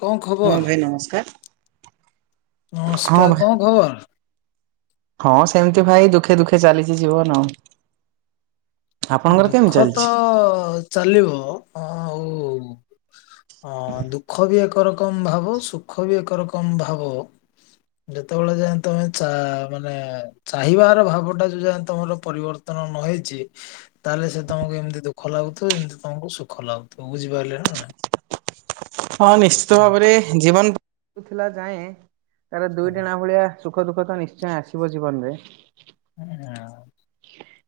କଣ ହଁ ଖବର? ଭାଇ ନମସ୍କାର। ହଁ ନମସ୍କାର ଭାଇ କଣ ଖବର? ହଁ ସେମିତି ଭାଇ ଦୁଃଖେ ଦୁଃଖେ ଚାଲିଛି ଜୀବନ ଆଉ। ଆପଣଙ୍କର କେମିତି ଦୁଃଖ ତ ଚାଲିଛି? ଚାଲିବ ଆଉ [inaudible] ହଁ ଦୁଃଖ ବି ଏକ ଏକରକମ ଭାବ ସୁଖ ବି ଏକରକମ ଭାବ। ଯେତେବେଳେ ଯାଏ ତମେ ଚା ମାନେ ଚାହିଁବାର ଭାବ ଟା ଯୋଉ ଯାଏ ତମର ପରିବର୍ତ୍ତନ ନ ହେଇଛି ତାହେଲେ ସେ ତମକୁ ଏମିତି ଦୁଖ ଲାଗୁ ତ ଏମିତି ତମକୁ ସୁଖ ଲାଗୁଥିବ ବୁଝିପାରିଲେ ନା। ହଁ [inaudible] ହଁ ନିଶ୍ଚିତ ଭାବରେ ଜୀବନ ଥିଲା ଯାଏଁ ତାର ଦୁଇଟଣା ହଁ ଭଳିଆ ସୁଖ ଦୁଃଖ ତ ନିଶ୍ଚୟ ଆସିବ ଜୀବନ ରେ ହଁ ହଁ [inaudible]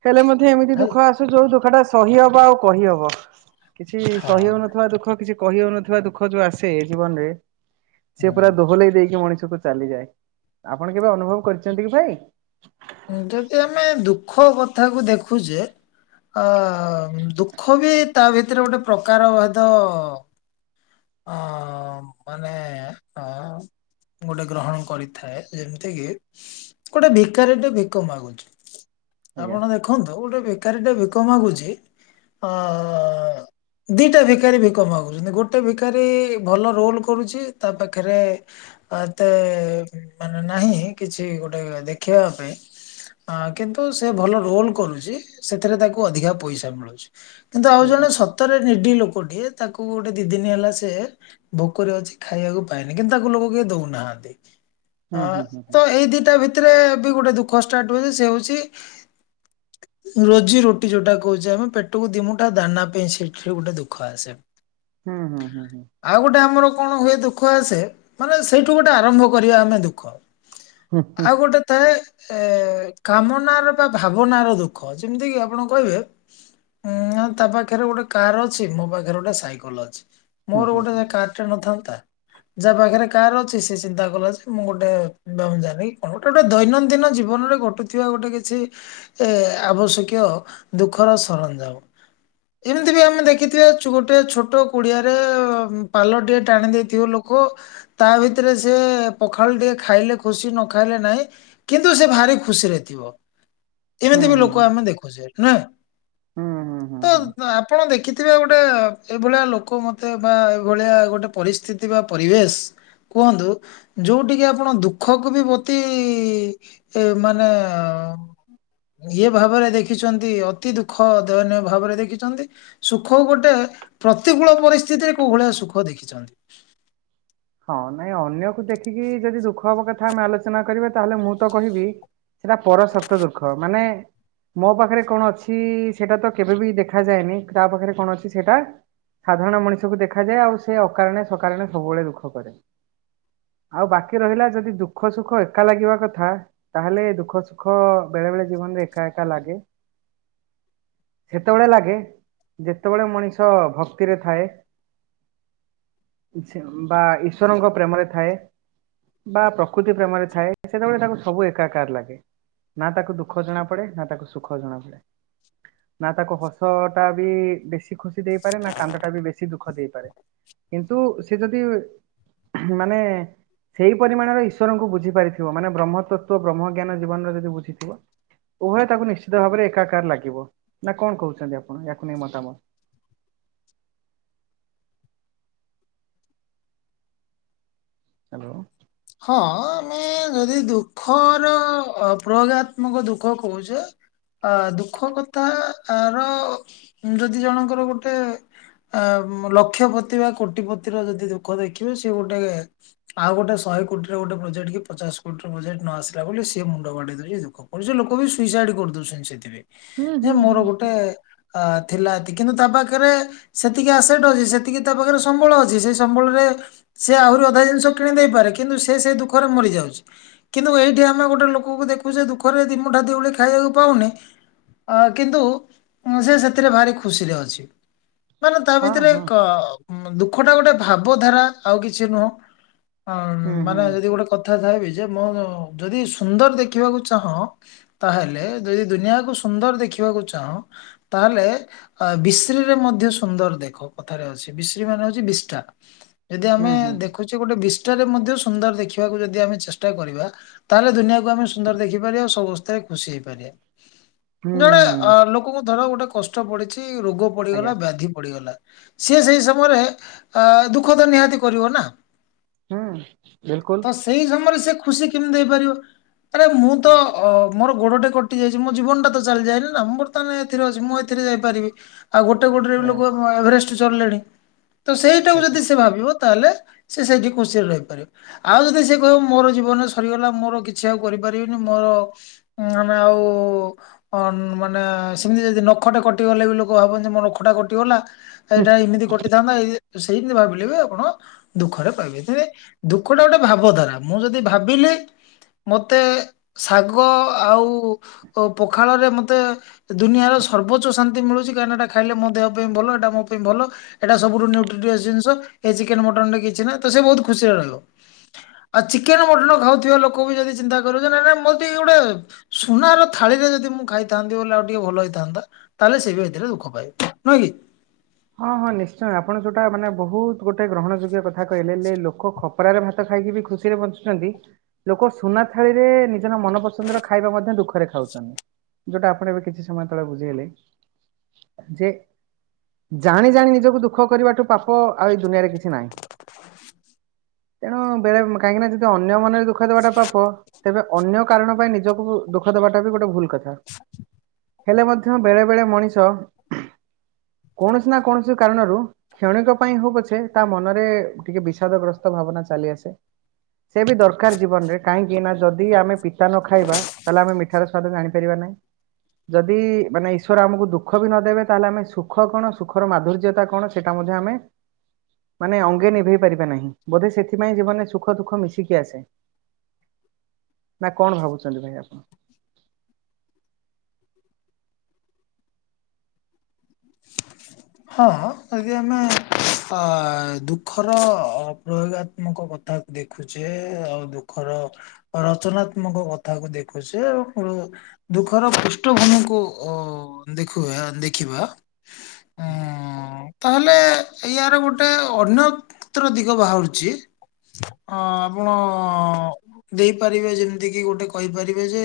ହେଲେ ମତେ ଏମିତି ଦୁଃଖ ଆସୁ ଯୋଉ ଦୁଖ ଟା ସହି ହବ ଆଉ କହିହବ। କିଛି ସହି ହଁ ହଉନଥିବା ଦୁଃଖ କିଛି କହି ହଉନଥିବା ଦୁଃଖ ଯୋଉ ଆସେ ଜୀବନରେ ସେ ହଁ ପୁରା ଦୋହଲେଇ ଦେଇକି ମଣିଷ କୁ ଚାଲିଯାଏ। ଆପଣ କେବେ ଅନୁଭବ କରିଛନ୍ତି କି ଭାଇ? ଯଦି ଆମେ ଦୁଃଖ କଥାକୁ ଦେଖୁଛେ ଅ ଦୁଃଖ ବି ତା ଭିତରେ ଗୋଟେ ପ୍ରକାର ଭେଦ ଅ ମାନେ ଅ ଗୋଟେ ଗ୍ରହଣ କରିଥାଏ। ଯେମିତି କିି ଗୋଟେ ଦି ଭୀକାରିଟେ ଭିକ ମାଗୁଛି ଆଜ୍ଞା ଆପଣ ଦେଖନ୍ତୁ ଗୋଟେ ଭିକାରୀଟେ ଭିକ ମାଗୁଛି ଆଁ ଦିଟା ଭିକାରୀ ଭିକ ମାଗୁଛନ୍ତି ଗୋଟେ ଭିକାରୀ ଭଲ ରୋଲ କରୁଛି ତା ପାଖରେ ଏତେ ମାନେ ନାହିଁ କିଛି ଗୋଟେ ଦେ ଦେଖୀବା ପାଇଁ କିନ୍ତୁ ସେ ଭଲ ରୋଲ କରୁଛି ସେଥିରେ ତାକୁ ଅଧିକା ପଇସା ମିଳୁଛି। କିନ୍ତୁ ଆଉ ଆଜ୍ଞା ଜଣେ ସତରେ ନିଡି ଲୋକଟିଏ ତାକୁ ଗୋଟେ ଦି ଦିନ ହେଲା ସେ ଭୋକରେ ଅଛି ଖାଇବାକୁ ପାଈନି କିନ୍ତୁ ତାକୁ ଲୋକ କିଏ ଦଉନାହାନ୍ତି। ହୁଁ ହଁ ହୁଁ ହୁଁ ତ ଏଇ ଦିଟା ଭିତରେ ଏବେ ଗୋଟେ ଦୁଃଖ ଷ୍ଟାର୍ଟ୍ ହୁଏ ସେ ହଉଛି ରୋଜି ରୋଟି ଯୋଉଟା କହୁଛି ଆମେ ପେଟକୁ ଦିମୁଟା ଦାନା ପାଇଁ ସେଠି ଗୋଟେ ଦୁଃଖ ଆସେ। ହୁଁ ହୁଁ ହୁଁ ହୁଁ ଆଉ ଗୋଟେ ଆମର କଣ ହୁଏ ଦୁଃ ଦୁଃଖ ଆସେ ମାନେ ସେଇଠୁ ଗୋଟେ ଆରମ୍ଭ କରିବା ଆମେ ଦୁଃଖ। ହୁଁ ହୁଁ ଆଉ ଗୋଟେ ଥାଏ ଏ କାମନାର ବା ଭାବନାର ଦୁଃଖ ଯେମିତି କିି ଆପଣ କହିବେ ଉଁ ତା ପାଖରେ ଗୋଟେ କାର ଅଛି ମୋ ପାଖରେ ଗୋଟେ ସାଇକଲ ଅଛି। ହୁଁ ମୋର ହୁଁ ଗୋଟେ ଯେ କାରଟେ ନଥାନ୍ତା ଯାହା ପାଖରେ କାର ଅ ସେ ଚିନ୍ତା କଲା ଯେ ମୁଁ ଗୋଟେ ଦମ୍ ଜାନି [inaudible] ଗୋଟେ ଗୋଟେ ଦୈନନ୍ଦିନ ଜୀବନରେ ଘଟୁଥିବା ଗୋଟେ କିଛି ଆବଶ୍ୟକୀୟ ଦୁଃଖର ସରଞ୍ଜାମ ଏମିତି ବି ଆମେ ଦେଖିଥିବା ଚୋଟେ ଗୋଟେ ଛୋଟ କୁଡିଆରେ ପାଲ ଟିକେ ଟାଣି ଦେଇଥିବ ଲୋକ ତା ଭିତରେ ସେ ପଖାଳ ଟିକେ ଖାଇଲେ ଖୁସି ନ ନଖାଇଲେ ନାହିଁ କିନ୍ତୁ ସେ ଭାରି ଖୁସିରେ ଥିବ। ଏମିତି ହୁଁ ହୁଁ ବି ହୁଁ ଲୋକ ହୁଁ ଆମେ ଦେଖୁଛେ ନା ହୁଁ ହୁଁ ହୁଁ ତ ହୁଁ। ଆପଣ ଦେଖିଥିବେ ଗୋଟେ ଏଇଭଳିଆ ଲୋକ ମତେ ବା ଏଇଭଳିଆ ଗୋଟେ ପରିସ୍ଥିତି ବା ପରିବେଶ କୁହନ୍ତୁ ଯୋଉଠିକି ଆପଣ ଦୁଃଖକୁ ବି ଅତି ମାନେ ଇଏ ଭାବରେ ଦେଖିଛନ୍ତି ଅତି ଦୁଃଖ ଦୟନୀୟ ଭାବରେ ଦେଖିଛନ୍ତି ସୁଖ ଗୋଟେ ପ୍ରତିକୂଳ ପରିସ୍ଥିତିରେ କୋଉ ଭଳିଆ ସୁଖ ଦେଖିଛନ୍ତି। ହଁ ନାଇଁ ଅନ୍ୟକୁ ଦେଖିକି ଯଦି ଦୁଃଖ ହବା କଥା ଆମେ ଆଲୋଚନା କରିବା ତାହେଲେ ମୁଁ ତ କହିବି ସେଇଟା ପର ସପ୍ତ ଦୁଃଖ ମାନେ ମୋ ପାଖରେ କଣ ଅଛି ସେଇଟା ତ କେବେ ବିି ଦେଖାଯାଏନି ତା ପାଖରେ କଣ ଅଛି ସେଇଟା ସାଧାରଣ ମଣିଷକୁ ଦେଖାଯାଏ ଆଉ ସେ ଅକାରଣେ ସକାରଣେ ସବୁବେଳେ ଦୁଃଖ। ଆଉ ବାକି ରହିଲା ଯଦି ଦୁଃଖ ସୁଖ ଏକା ଲାଗିବା କଥା ତାହେଲେ ଦୁଃଖ ସୁଖ ବେଳେ ବେଳେ ଜୀବନରେ ଏକା ଏକା ଲାଗେ ସେତେବେଳେ ଲାଗେ ଯେତେବେଳେ ମଣିଷ ଭକ୍ତିରେ ଥାଏ ବା ଈଶ୍ୱରଙ୍କ ପ୍ରେମରେ ଥାଏ ବା ପ୍ରକୃତି ପ୍ରେମରେ ଥାଏ ସେତେବେଳେ ତାକୁ ସବୁ ଏକାକାର ଲାଗେ ନା ତାକୁ ଦୁଃଖ ଜଣାପଡ଼େ ନା ତାକୁ ସୁଖ ଜଣାପଡ଼େ ନା ତାକୁ ହସଟା ବି ବେଶୀ ଖୁସି ଦେଇପାରେ ନା କାନ୍ଦଟା ବି ବେଶୀ ଦୁଃଖ ଦେଇପାରେ କିନ୍ତୁ ସେ ଯଦି ମାନେ ସେଇ ପରିମାଣରେ ଈଶ୍ୱରଙ୍କୁ ବୁଝି ପାରିଥିବ ମାନେ ବ୍ରହ୍ମ ତତ୍ତ୍ଵ ବ୍ରହ୍ମଜ୍ଞାନ ଜୀବନର ଯଦି ବୁଝିଥିବ ଉଭୟ ତାକୁ ନିଶ୍ଚିତ ଭାବରେ ଏକାକାର ଲାଗିବ ନା କଣ କହୁଛନ୍ତି ଆପଣ ୟାକୁ ନେଇ ମତାମତ। ହ୍ୟାଲୋ ହଁ ଆମେ ଯଦି ଦୁଃଖର ପ୍ରୟୋଗାତ୍ମକ ଦୁଃଖ କହୁଛେ ଅ ଦୁଃଖ କଥା ଆ ର ଯଦି ଜଣଙ୍କର ଗୋଟେ ଅ ଲକ୍ଷପତି ବା କୋଟିପତିର ଯଦି ଦୁଃଖ ଦେଖିବେ ସେଏ ଗୋଟେ ଆଉ ଗୋଟେ ଶହେ କୋଟିର ଗୋଟେ ପ୍ରୋଜେଟ କି ପଚା କୋଟି ର ପ୍ରୋଜେକ୍ଟ ନ ଆସିଲା ବୋଲି ସେ ମୁଣ୍ଡ ବାଢେଇ ଦଉଛି ଦୁଃଖ କରୁଛି। ଲୋକ ବି ସୁଇସାଇଡ୍ କରି ଦଉଛନ୍ତି ସେଥିପାଇଁ ହୁଁ ଯେ ହୁଁ ମୋର ହୁଁ ହୁଁ। ଗୋଟେ ଅ ଥିଲା କିନ୍ତୁ ତା ପାଖରେ ସେତିକି ଆସେଟ ଅଛି ସେତିକି ତା ପାଖରେ ସମ୍ବଳ ଅଛି ସେଇ ସମ୍ବଳରେ ସିଏ ଆହୁରି ଅଧା ଜିନିଷ କିଣି ଦେଇପାରେ କି କିନ୍ତୁ ସେ ସେ ଦୁଃଖରେ ମରିଯାଉଛି କିନ୍ତୁ ଏଇଠି ଆମେ ଗୋଟେ ଲୋକଙ୍କୁ ଦେଖୁଛ ଦୁଃଖରେ ଦି ମୁଠା ଦିଉଳି ଖାଇବାକୁ ପାଉନି କିନ୍ତୁ ସେ ସେଥିରେ ଭାରି ଖୁସିରେ ଅଛି। ମାନେ ତା ହଁ ଭିତରେ ହଁ ଏକ ଦୁଃଖଟା ଗୋଟେ ଭାବଧାରା ଆଉ କିଛି ନୁହଁ। ହୁଁ ହୁଁ ମାନେ ଯଦି ଗୋଟେ କଥାବି ଯେ ମୁଁ ଯଦି ସୁନ୍ଦର ଦେଖିବାକୁ ଚାହଁ ତାହେଲେ ଯଦି ଦୁନିଆକୁ ସୁନ୍ଦର ଦେଖିବାକୁ ଚାହଁ ତାହେଲେ ବିଶ୍ରୀରେ ମଧ୍ୟ ସୁନ୍ଦର ଦେଖ କଥାରେ ଅଛି ବିଶ୍ରୀ ମାନେ ଅଉଛି ବିଷ୍ଟା। ଯଦି ଆମେ ହୁଁ ହୁଁ ଦେଖୁଛେ ଗୋଟେ ବି ଷ୍ଠା ରେ ମଧ୍ୟ ସୁନ୍ଦର ଦେଖିବାକୁ ଯଦି ଆମେ ଚେଷ୍ଟା କରିବା ତାହେଲେ ଦୁନିଆକୁ ଆମେ ସୁନ୍ଦର ଦେଖିପାରିବା ଆଉ ସବୁ ସମସ୍ତରେ ଖୁସି ହେଇପାରିବା। ଜଣେ ଅ ହୁଁ ଲୋକଙ୍କୁ ଧର ଗୋଟେ କଷ୍ଟ ପଡିଛି ଏଇ ରୋଗ ଆଜ୍ଞା ପଡିଗଲା ବ୍ୟାଧି ପଡିଗଲା ସିଏ ସେଇ ସମୟରେ ଦୁଃଖ ତ ନିହାତି କରିବ ନା। ହୁଁ ବିଲକୁଲ ତ ସେଇ ସମୟରେ ସେ ଖୁସି କେମିତି ଦେଇପାରିବ ଆରେ ମୁଁ ତ ଅ ମୋର ଗୋଡଟେ କଟି ଯାଇଛି ମୋ ଜୀବନ ଟା ତ ଚାଲିଯାଇନି ନା ବର୍ତ୍ତମାନ ଏଥିରେ ଅଛି ମୁଁ ଏଥିରେ ଯାଇପାରିବି। ଆଉ ଗୋଟେ ଗୋଟରେ ବି ଆଜ୍ଞା ଲୋକ ଏଭରେଷ୍ଟ ଚଢିଲେନି। ତ ସେଇଟାକୁ ଆଜ୍ଞା। ଯଦି ସେ ଭାବିବ ତାହେଲେ ସେ [unintelligible] ଖୁସିରେ ରହିପାରିବ ଆଉ ଯଦି ସେ କହିବ ମୋର ଜୀବନରେ ସରିଗଲା ମୋର କିଛି ଆଉ କରିପାରିବିନି ମୋର ଆମେ ଆଉ ଅ ମାନେ ସେମିତି ଯଦି ନଖଟେ କଟିଗଲେ ବି ଲୋକ ଭାବନ୍ତି ମୋ ନଖଟା କଟିଗଲା। ଏଇଟା ଏମିତି କଟିଥାନ୍ତା ଏଇ ସେଇତି ଭାବିଲେ ବି ଆପଣ ଦୁଃଖରେ ପାଇବେ। ଥୀରେ ଦୁଃଖ ଟା ଗୋଟେ ଭାବଧାରା ମୁଁ ଯଦି ଭାବିଲି ମତେ ଶାଗ ଆଉ ପଖାଳରେ ମତେ ଦୁନିଆର ସର୍ବୋଚ୍ଚ ଶାନ୍ତି ମିଳୁଚି କାରଣ ଏଟା ଖାଇଲେ ମୋ ଦେହ ପାଇଁ ଭଲ ଏଟା ମୋ ପାଇଁ ଭଲ ଏଇଟା ସବୁଠୁ ନ୍ୟୁଟ୍ରି [unintelligible] ଜିନିଷ ଏ ଚିକେନ ମଟନ ରେ କିଛି ନାଇଁ। ତ ସେ ବହୁତ ଖୁସିରେ ରହିବ ଆଉ ଚିକେନ ମଟନ ଖାଉଥିବା ଲୋକ ବି ଯଦି ଚିନ୍ତା କରିବ ଯେ ନାଇଁ ନାଇଁ ମୋତେ ଏଇ ଗୁଡା ସୁନାର ଥାଳିରେ ଯଦି ମୁଁ ଖାଇଥାନ୍ତି। ବୋଲି ଆଉ ଟିକେ ଭଲ ହେଇଥାନ୍ତା ତାହେଲେ ସେ ବି ଏଥିରେ ଦୁଃଖ ପାଇ ନୁହେଁ କି ହଁ ହଁ ନିଶ୍ଚୟ ଆପଣ ଯୋଉଟା ମାନେ ବହୁତ ଗୋଟେ ଗ୍ରହଣ ଯୋଗ୍ୟ କଥା କହିଲେ ହେ ଲୋକ ଖପରାରେ ଭାତ ଖାଇକି ବି ଖୁସିରେ ବଞ୍ଚୁଛନ୍ତି ଲୋକ ସୁନା ଥାଳିରେ ନିଜର ମନପସନ୍ଦର ଖାଇବା ମଧ୍ୟ ଦୁଃଖରେ ଖାଉଚନ୍ତି ଯୋଉଟା ଆପଣ ଏବେ କିଛି ସମୟ ତଳେ ବୁଝେଇଲେ ଯେ ଜାଣି ଜାଣି ନିଜକୁ ଦୁଃଖ କରିବାଠୁ ପାପ ଆଉ ଏଇ ଦୁନିଆରେ କିଛି ନାହିଁ। ତେଣୁ ବେଳେ କାହିଁକିନା ଯଦି ଅନ୍ୟ ମାନରେ ଦୁ ଦୁଃଖଟା ପାପ ତେବେ ଅନ୍ୟ କାରଣ ପାଇଁ ନିଜକୁ ଦୁଃଖ ଦେବାଟା ବି ଗୋଟେ ଭୁଲ କଥା। ହେଲେ ମଧ୍ୟ ବେଳେବେଳେ ମଣିଷ କୌଣସି ନା କୌଣସି କାରଣରୁ କ୍ଷଣିଙ୍କ ପାଇଁ ହଉ ପଛେ ତା ମନରେ ଟିକେ ବିଷାଦଗ୍ରସ୍ତ ଭାବନା ଚାଲି ଆସେ। ସେ ବି ଦରକାର ଜୀବନରେ କାହିଁକି ନା ଯଦି ଆମେ ପିତା ନ ଖାଇବା ତାହେଲେ ଆମେ ମିଠାର ସ୍ଵାଦ ଜାଣିପାରିବା ନାହିଁ। ଯଦି ମାନେ ଈଶ୍ୱର ଆମକୁ ଦୁଃଖ ବି ନ ଦେବେ ତାହେଲେ ଆମେ ସୁ ସୁଖ କଣ ସୁଖର ମାଧୁର୍ଯ୍ୟତା କଣ ସେଟା ମଧ୍ୟ ଆମେ ମାନେ ଅଙ୍ଗେ ନିଭେଇ ପାରିବା ନାହିଁ। ବୋଧେ ସେଥିପାଇଁ ଜୀବନରେ ସୁଖ ଦୁଃଖ ମିଶିକି ଆସେ। ନା କଣ ଭାବୁଚନ୍ତି ଭାଇ ଆପଣ? ହଁ ଯଦି ଆମେ ଆ ଦୁଃଖର ପ୍ରୟୋଗାତ୍ମକ କଥାକୁ ଦେଖୁଛେ ଆଉ ଦୁଃଖର ରଚନାତ୍ମକ କଥାକୁ ଦେଖୁଚେ ଏବଂ ଦୁଃଖର ପୃଷ୍ଠଭୂମିକୁ ଦେଖୁ ଦେଖିବା। ଉଁ ତାହେଲେ ୟାର ଗୋଟେ ଅନ୍ୟତ୍ର ଦିଗ ବାହାରୁଚି। ଅ ଆପଣ ଦେଇପାରିବେ ଯେମିତିକି ଗୋଟେ କହିପାରିବେ ଯେ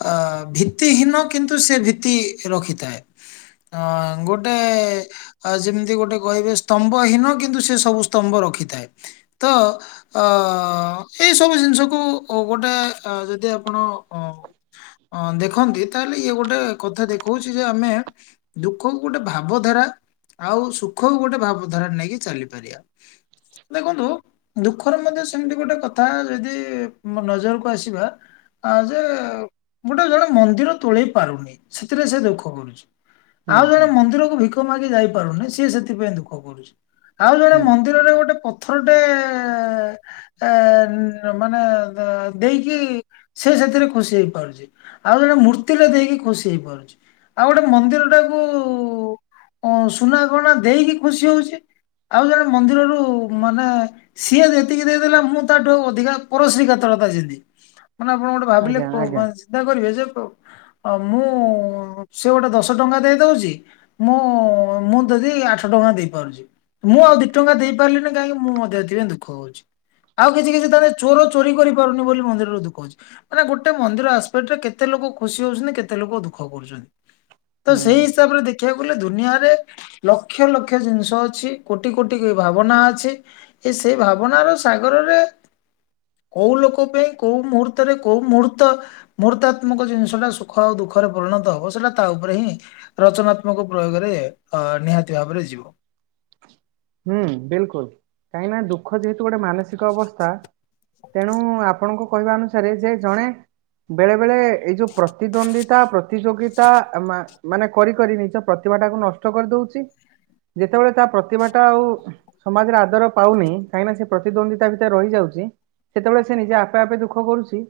ଅ ଭିତ୍ତିହୀନ କିନ୍ତୁ ସେ ଭିତ୍ତି ରଖିଥାଏ। ଅ ଗୋ ଟେ ଯେମିତି ଗୋଟେ କହିବେ ସ୍ତମ୍ଭ ହୀନ କିନ୍ତୁ ସେ ସବୁ ସ୍ତମ୍ଭ ରଖିଥାଏ। ତ ଅ ଏଇସବୁ ଜିନିଷକୁ ଗୋଟେ ଯଦି ଆପଣ ଦେଖନ୍ତି। ତାହେଲେ ଇଏ ଗୋଟେ କଥା ଦେଖଉଛି ଯେ ଆମେ ଦୁଃଖକୁ ଗୋଟେ ଭାବଧାରା ଆଉ ସୁଖକୁ ଗୋଟେ ଭାବଧାରା ନେଇକି ଚାଲିପାରିବା। ଦେଖନ୍ତୁ ଦୁଃଖର ମଧ୍ୟ ସେମିତି ଗୋଟେ କଥା ଯଦି ନଜରକୁ ଆସିବା ଯେ ଗୋଟେ ଜଣେ ମନ୍ଦିର ତୋଳେଇ ପାରୁନି ସେଥିରେ ସେ ଦୁଃଖ କରୁଛି। ଆଉ ହୁଁ। ଜଣେ ହୁଁ ମନ୍ଦିରକୁ ଭିକ ମାଗି ଯାଇ ପାରୁନି। ସିଏ ସେଥିପାଇଁ ଦୁଃଖ କରୁଚି। ଆଉ ଜଣେ ହୁଁ ମନ୍ଦିରରେ ଗୋଟେ ଥରଟେ ଏ ମାନେ ଦେଇକି ସେ ସେଥିରେ ଖୁସି ହେଇପାରୁଚି ଆଉ ଜଣେ ମୂର୍ତ୍ତିରେ ଦେଇକି ଖୁସି ହେଇପାରୁଚି ଆଉ ଗୋଟେ ମନ୍ଦିରଟା କୁ ସୁନାଗଣା ଦେଇକି ଖୁସି ହଉଚି ଆଉ ଜଣେ ମନ୍ଦିରରୁ ମାନେ ସିଏ ଯେତିକି ଦେଇଦେଲେ ମୁଁ ତାଠୁ ଅଧିକା ପରଶ୍ରୀ କାତରତା ଯେମିତି ମାନେ ଆପଣ ଗୋଟେ ଭାବିଲେ ଆଜ୍ଞା କୋ-କ ଆଜ୍ଞା ଚିନ୍ତା କରିବେ ଯେ ମୁଁ ସେ ଗୋଟେ ଦଶ ଟଙ୍କା ଦେଇ ଦଉଚି ମୁଁ ମୁଁ ଯଦି ଆଠ ଟଙ୍କା ଦେଇପାରୁଚି ମୁଁ ଆଉ ଦି ଟଙ୍କା ଦେଇପାରିଲିନି କାହିଁକି ମୁଁ ମଧ୍ୟ ଏଥିପାଇଁ ଦୁଃଖ ହଉଚି ଆଉ କିଛି କିଛି ତାହେଲେ ଚୋର ଚୋରି କରିପାରୁନି ବୋଲି ମନ୍ଦିରରୁ ଦୁଃଖ ହଉଚି ମାନେ ଗୋଟେ ମନ୍ଦିର ଆସ୍ ପେଟରେ କେତେ ଲୋକ ଖୁସି ହଉଚନ୍ତି କେତେ ଲୋକ ଦୁଃଖ କରୁଚନ୍ତି। ହୁଁ। ବରେ ଦେଖିବାକୁ ଗଲେ ଦୁନିଆରେ ଲକ୍ଷ ଲକ୍ଷ ଜିନିଷ ଅଛି କୋଟି କୋଟି ଭାବନା ଅଛି ଏ ସେଇ ଭାବନାର ସାଗରରେ କୋଉ ଲୋକ ପାଇଁ କୋଉ ମୁହୂର୍ତ୍ତରେ କୋଉ ମୁହୂର୍ତ୍ତ ମୁହର୍ତ୍ତାତ୍ମକ ଜିନିଷ ଟା ସୁଖ ଆଉ ଦୁଃଖରେ ପରିଣତ ହବ ସେଟା ତା ଉପରେ ହିଁ ରଚନାତ୍ମକ ପ୍ରୟୋଗରେ ନିହାତି ଭାବରେ ଯିବ। ହୁଁ ବିଲକୁଲ କାହିଁକି ନା ଦୁଃଖ ଯେହେତୁ ଗୋଟେ ମାନସିକ ଅବସ୍ଥା ତେଣୁ ଆପଣଙ୍କ କହିବା ଅନୁସାରେ ଯେ ଜଣେ ବେଳେ ବେଳେ ଏଇ ଯୋଉ ପ୍ରତିଦ୍ୱନ୍ଦିତା ପ୍ରତିଯୋଗିତା ମା-ମାନେ କରି କରି ନିଜ ପ୍ରତିଭା ଟାକୁ ନଷ୍ଟ କରିଦଉଚି ଯେତେବେଳେ ତା ପ୍ରତି ତାଉ ସମାଜରେ ଆଦର ପାଉନି କାହିଁକିନା ସେ ପ୍ରତିଦ୍ୱନ୍ଦିତା ଭିତରେ ରହିଯାଉଚି ସେତେବେଳେ ସେ ନିଜେ ଆପେ ଆପେ ଦୁଃଖ କରୁଛି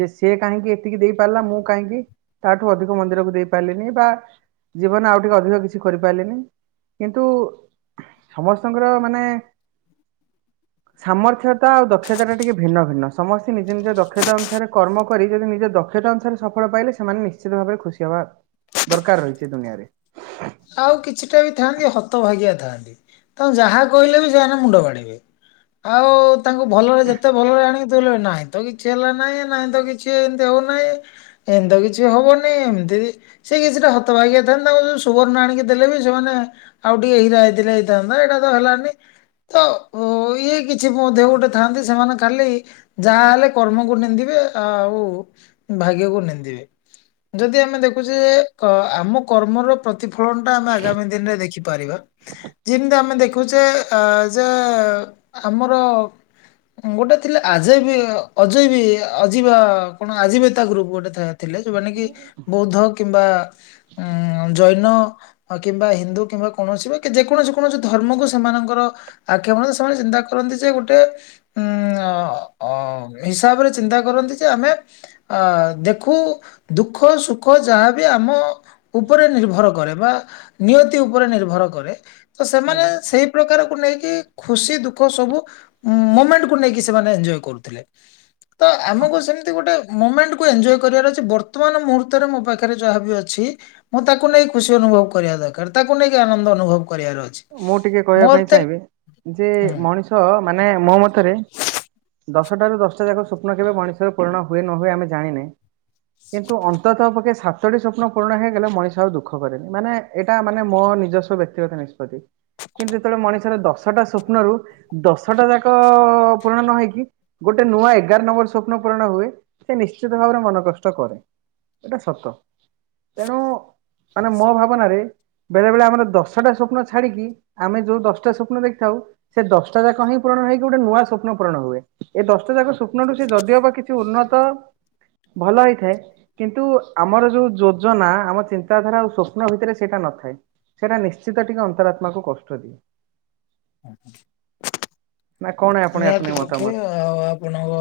ଯେ ସେ କାହିଁକି ଏତିକି ଦେଇପାରିଲା ମୁଁ କାହିଁକି ତାଠୁ ଅଧିକ ମନ୍ଦିରକୁ ଦେଇପାରିଲିନି ବା ଜୀବନ ଆଉ ଟିକେ ଅଧିକ କିଛି କରିପାରିଲିନି କିନ୍ତୁ ସମସ୍ତଙ୍କର ମାନେ ସାମର୍ଥ୍ୟତା ଆଉ ଦକ୍ଷତା ଟା ଟିକେ ଭିନ୍ନ ଭିନ୍ନ। ସମସ୍ତେ ନିଜ ନିଜ ଦକ୍ଷତା ଅନୁସାରେ କର୍ମ କରି ଯଦି ନିଜ ଦକ୍ଷତା ଅନୁସାରେ ସଫଳ ପାଇଲେ ସେମାନେ ନିଶ୍ଚିତ ଭାବରେ ଖୁସି ହବା ଦରକାର ରହିଛି ଦୁନିଆରେ। ଆଉ କିଛିଟା ବି ଥାନ୍ତି ହତ ଭାଗଆ ଥାଆନ୍ତି ତାଙ୍କୁ ଯାହା କହିଲେ ବି ସେମାନେ ମୁଣ୍ଡ ବାଡ଼ିବେ ଆଉ ତାଙ୍କୁ ଭଲରେ ଯେତେ ଭଲରେ ଆଣିକି ଦେଉଲେ ନାହିଁ ତ କିଛି ହେଲା ନାହିଁ ନହିଁ ତ କିଛି ଏମତି ହଉନାହିଁ ଏମିତି କିଛି ହବନି ଏମିତି ସେ କିଛିଟା ହତ ଭାଗିଆ ଥାନ୍ତି ତାଙ୍କୁ ଯ ସୁବର୍ଣ୍ଣ ଆଣିକି ଦେଲେ ବି ସେମାନେ ଆଉ ଟିକେ ହୀରା ହେଇଥିଲେ ହେଇଥାନ୍ତା ଏଇଟା ତ ହେଲାନି ତ ଇଏ କିଛି ମଧ୍ୟ ଗୋଟେ ଥାଆନ୍ତି ସେମାନେ ଖାଲି ଯାହା ହେଲେ କର୍ମକୁ ନିନ୍ଦିବେ ଆଉ ଭାଗ୍ୟକୁ ନିନ୍ଦିବେ ଯଦି ଆମେ ଦେଖୁଛେ ଯେ ଆମ କର୍ମର ପ୍ରତିଫଳନଟା ଆମେ ଆଗାମୀ ଦିନରେ ଦେଖିପାରିବା ଯେମିତି ଆମେ ଦେଖୁଚେ ଯେ ଆମର ଗୋଟେ ଥିଲେ ଆଜେବି ଅଜୟବି ଅଜବା କଣ ଆଜୀବ ତା ଗ୍ରୁପ ଗୋଟେ ଥାଏ। ଥିଲେ ଯୋଉମାନେ କି ବୌଦ୍ଧ କିମ୍ବା ଉ ଜୈନ କିମ୍ବା ହିନ୍ଦୁ କିମ୍ବା କୌଣସି ବି ଯେକୌଣସି କୌଣସି ଧର୍ମକୁ ସେମାନଙ୍କର ଆକ୍ଷେପଣ ସେମାନେ ଚିନ୍ତା କରନ୍ତି ଯେ ଗୋଟେ ଉ ହିସାବରେ ଚିନ୍ତା କରନ୍ତି ଯେ ଆମେ ଅ ଦେଖୁ ଦୁଃଖ ସୁଖ ଯାହାବି ଆମ ଉପରେ ନିର୍ଭର କରେ ବା ନିୟତି ଉପରେ ନିର୍ଭର କରେ। ତ ସେମାନେ ଆଜ୍ଞା। ସେଇ ପ୍ରକାରକୁ ନେଇକି ଖୁସି ଦୁଃଖ ସବୁ ମୁମେଣ୍ଟ କୁ ନେଇକି ସେମାନେ ଏଞ୍ଜୟ କରୁଥିଲେ ତ ଆମକୁ ସେମିତି ଗୋଟେ ମୁମେଣ୍ଟ କ ଏଞ୍ଜୟ କରିବାର ଅଛି ବର୍ତ୍ତମାନ ମୁହୂର୍ତ୍ତରେ ମୋ ପାଖରେ ଯାହାବି ଅଛି। ମୁଁ ତାକୁ ନେଇ ଖୁସି ଅନୁଭବ କରିବା ଦରକାର ତାକୁ ନେଇକି ଆନନ୍ଦ ଅନୁଭବ କରିବାର ଅଛି ମୁଁ ଟିକେ କହିବା ପାଇଁ ମତେ ଚାହିଁବି ଯେ ହୁଁ ମଣିଷ ମାନେ ମୋ ମତରେ ଦଶଟାରୁ ଦଶଟା ଯାକ ସ୍ୱପ୍ନ କେବେ ମଣିଷର ପୂରଣ ହୁଏ ନ ହୁଏ ଆମେ ଜାଣିନେ। କିନ୍ତୁ ଅନ୍ତତଃ ପକେ ସାତ ଚତୋଟି ସ୍ୱପ୍ନ ପୂରଣ ହେଇଗଲେ ମଣିଷ ଆଉ ଦୁଃଖରେନି ମାନେ ଏଇଟା ମାନ ମୋ ନିଜସ୍ୱ ବ୍ୟକ୍ତିଗତ ନିଷ୍ପତ୍ତି। କିନ୍ତୁ ଯେତେବେଳେ ମଣିଷର ଦଶଟା ସ୍ୱପ୍ନରୁ ଦଶଟା ଯାକ ପୂରଣ ନ ହେଇକି ଗୋଟେ ନୂଆ ଏଗାର ନମ୍ବର ସ୍ୱପ୍ନ ପୂରଣ ହୁଏ ସେ ନିଶ୍ଚିତ ଭାବରେ ମନ କଷ୍ଟ କରେ ଏଇଟା ସତ ତେଣୁ ମାନେ ମୋ ଭାବନାରେ ବେଳେ ବେଳେ ଆମର ଦଶଟା ସ୍ୱପ୍ନ ଛାଡିକି ଆମେ ଯୋ ଦଶଟା ସ୍ୱପ୍ନ ଦେଖଥାଉ ସେ ଦଶଟା ଯାକ ହିଁ ପୂରଣ ହେଇକି ଗୋଟେ ନୂଆ ସ୍ୱପ୍ନ ପୂରଣ ହୁଏ ଏ ଦଶଟା ଯାକ ସ୍ୱପ୍ନୁ ସେ ଯଦିଓବା କି ଉନ୍ନତ ଭଲ ହେଇଥାଏ କିନ୍ତୁ ଆମର ଯୋଉ ଯୋଜନା ଆମ ଚିନ୍ତାଧାରା ଆଉ ସ୍ୱପ୍ନ ଭିତରେ ସେଇଟା ନଥାଏ। ସେଇଟା ନିଶ୍ଚିତ ଟିକେ ଅ ଆତ୍ମା କୁ କଷ୍ଟ ଦିଏ। ନା କଣ ଆପଣ ୟାକୁ ନେଇ ନିହାତି ପକ୍ଷେ ମତାମତ ଆଉ ଆପଣଙ୍କ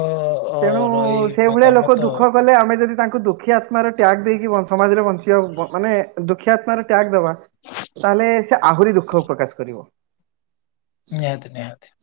ଅ ତେଣୁ ରହି ସେଇଭଳିଆ ଲୋକ ମତାମତ ଦୁଃଖ କଲେ ଆମେ ଯଦି ତାଙ୍କୁ ଦୁଃଖୀ ଆତ୍ମାର ତ୍ୟାଗ ଦେଇକି ସମାଜରେ ବଞ୍ଚିବା ମାନେ ଦୁଃଖୀ ଆତ୍ମାର ତ୍ୟାଗ ଦବା ତାହେଲେ ସେ ଆହୁରି ଦୁଃଖ ପ୍ରକାଶ କରିବ। ନିହାତି ନିହାତି।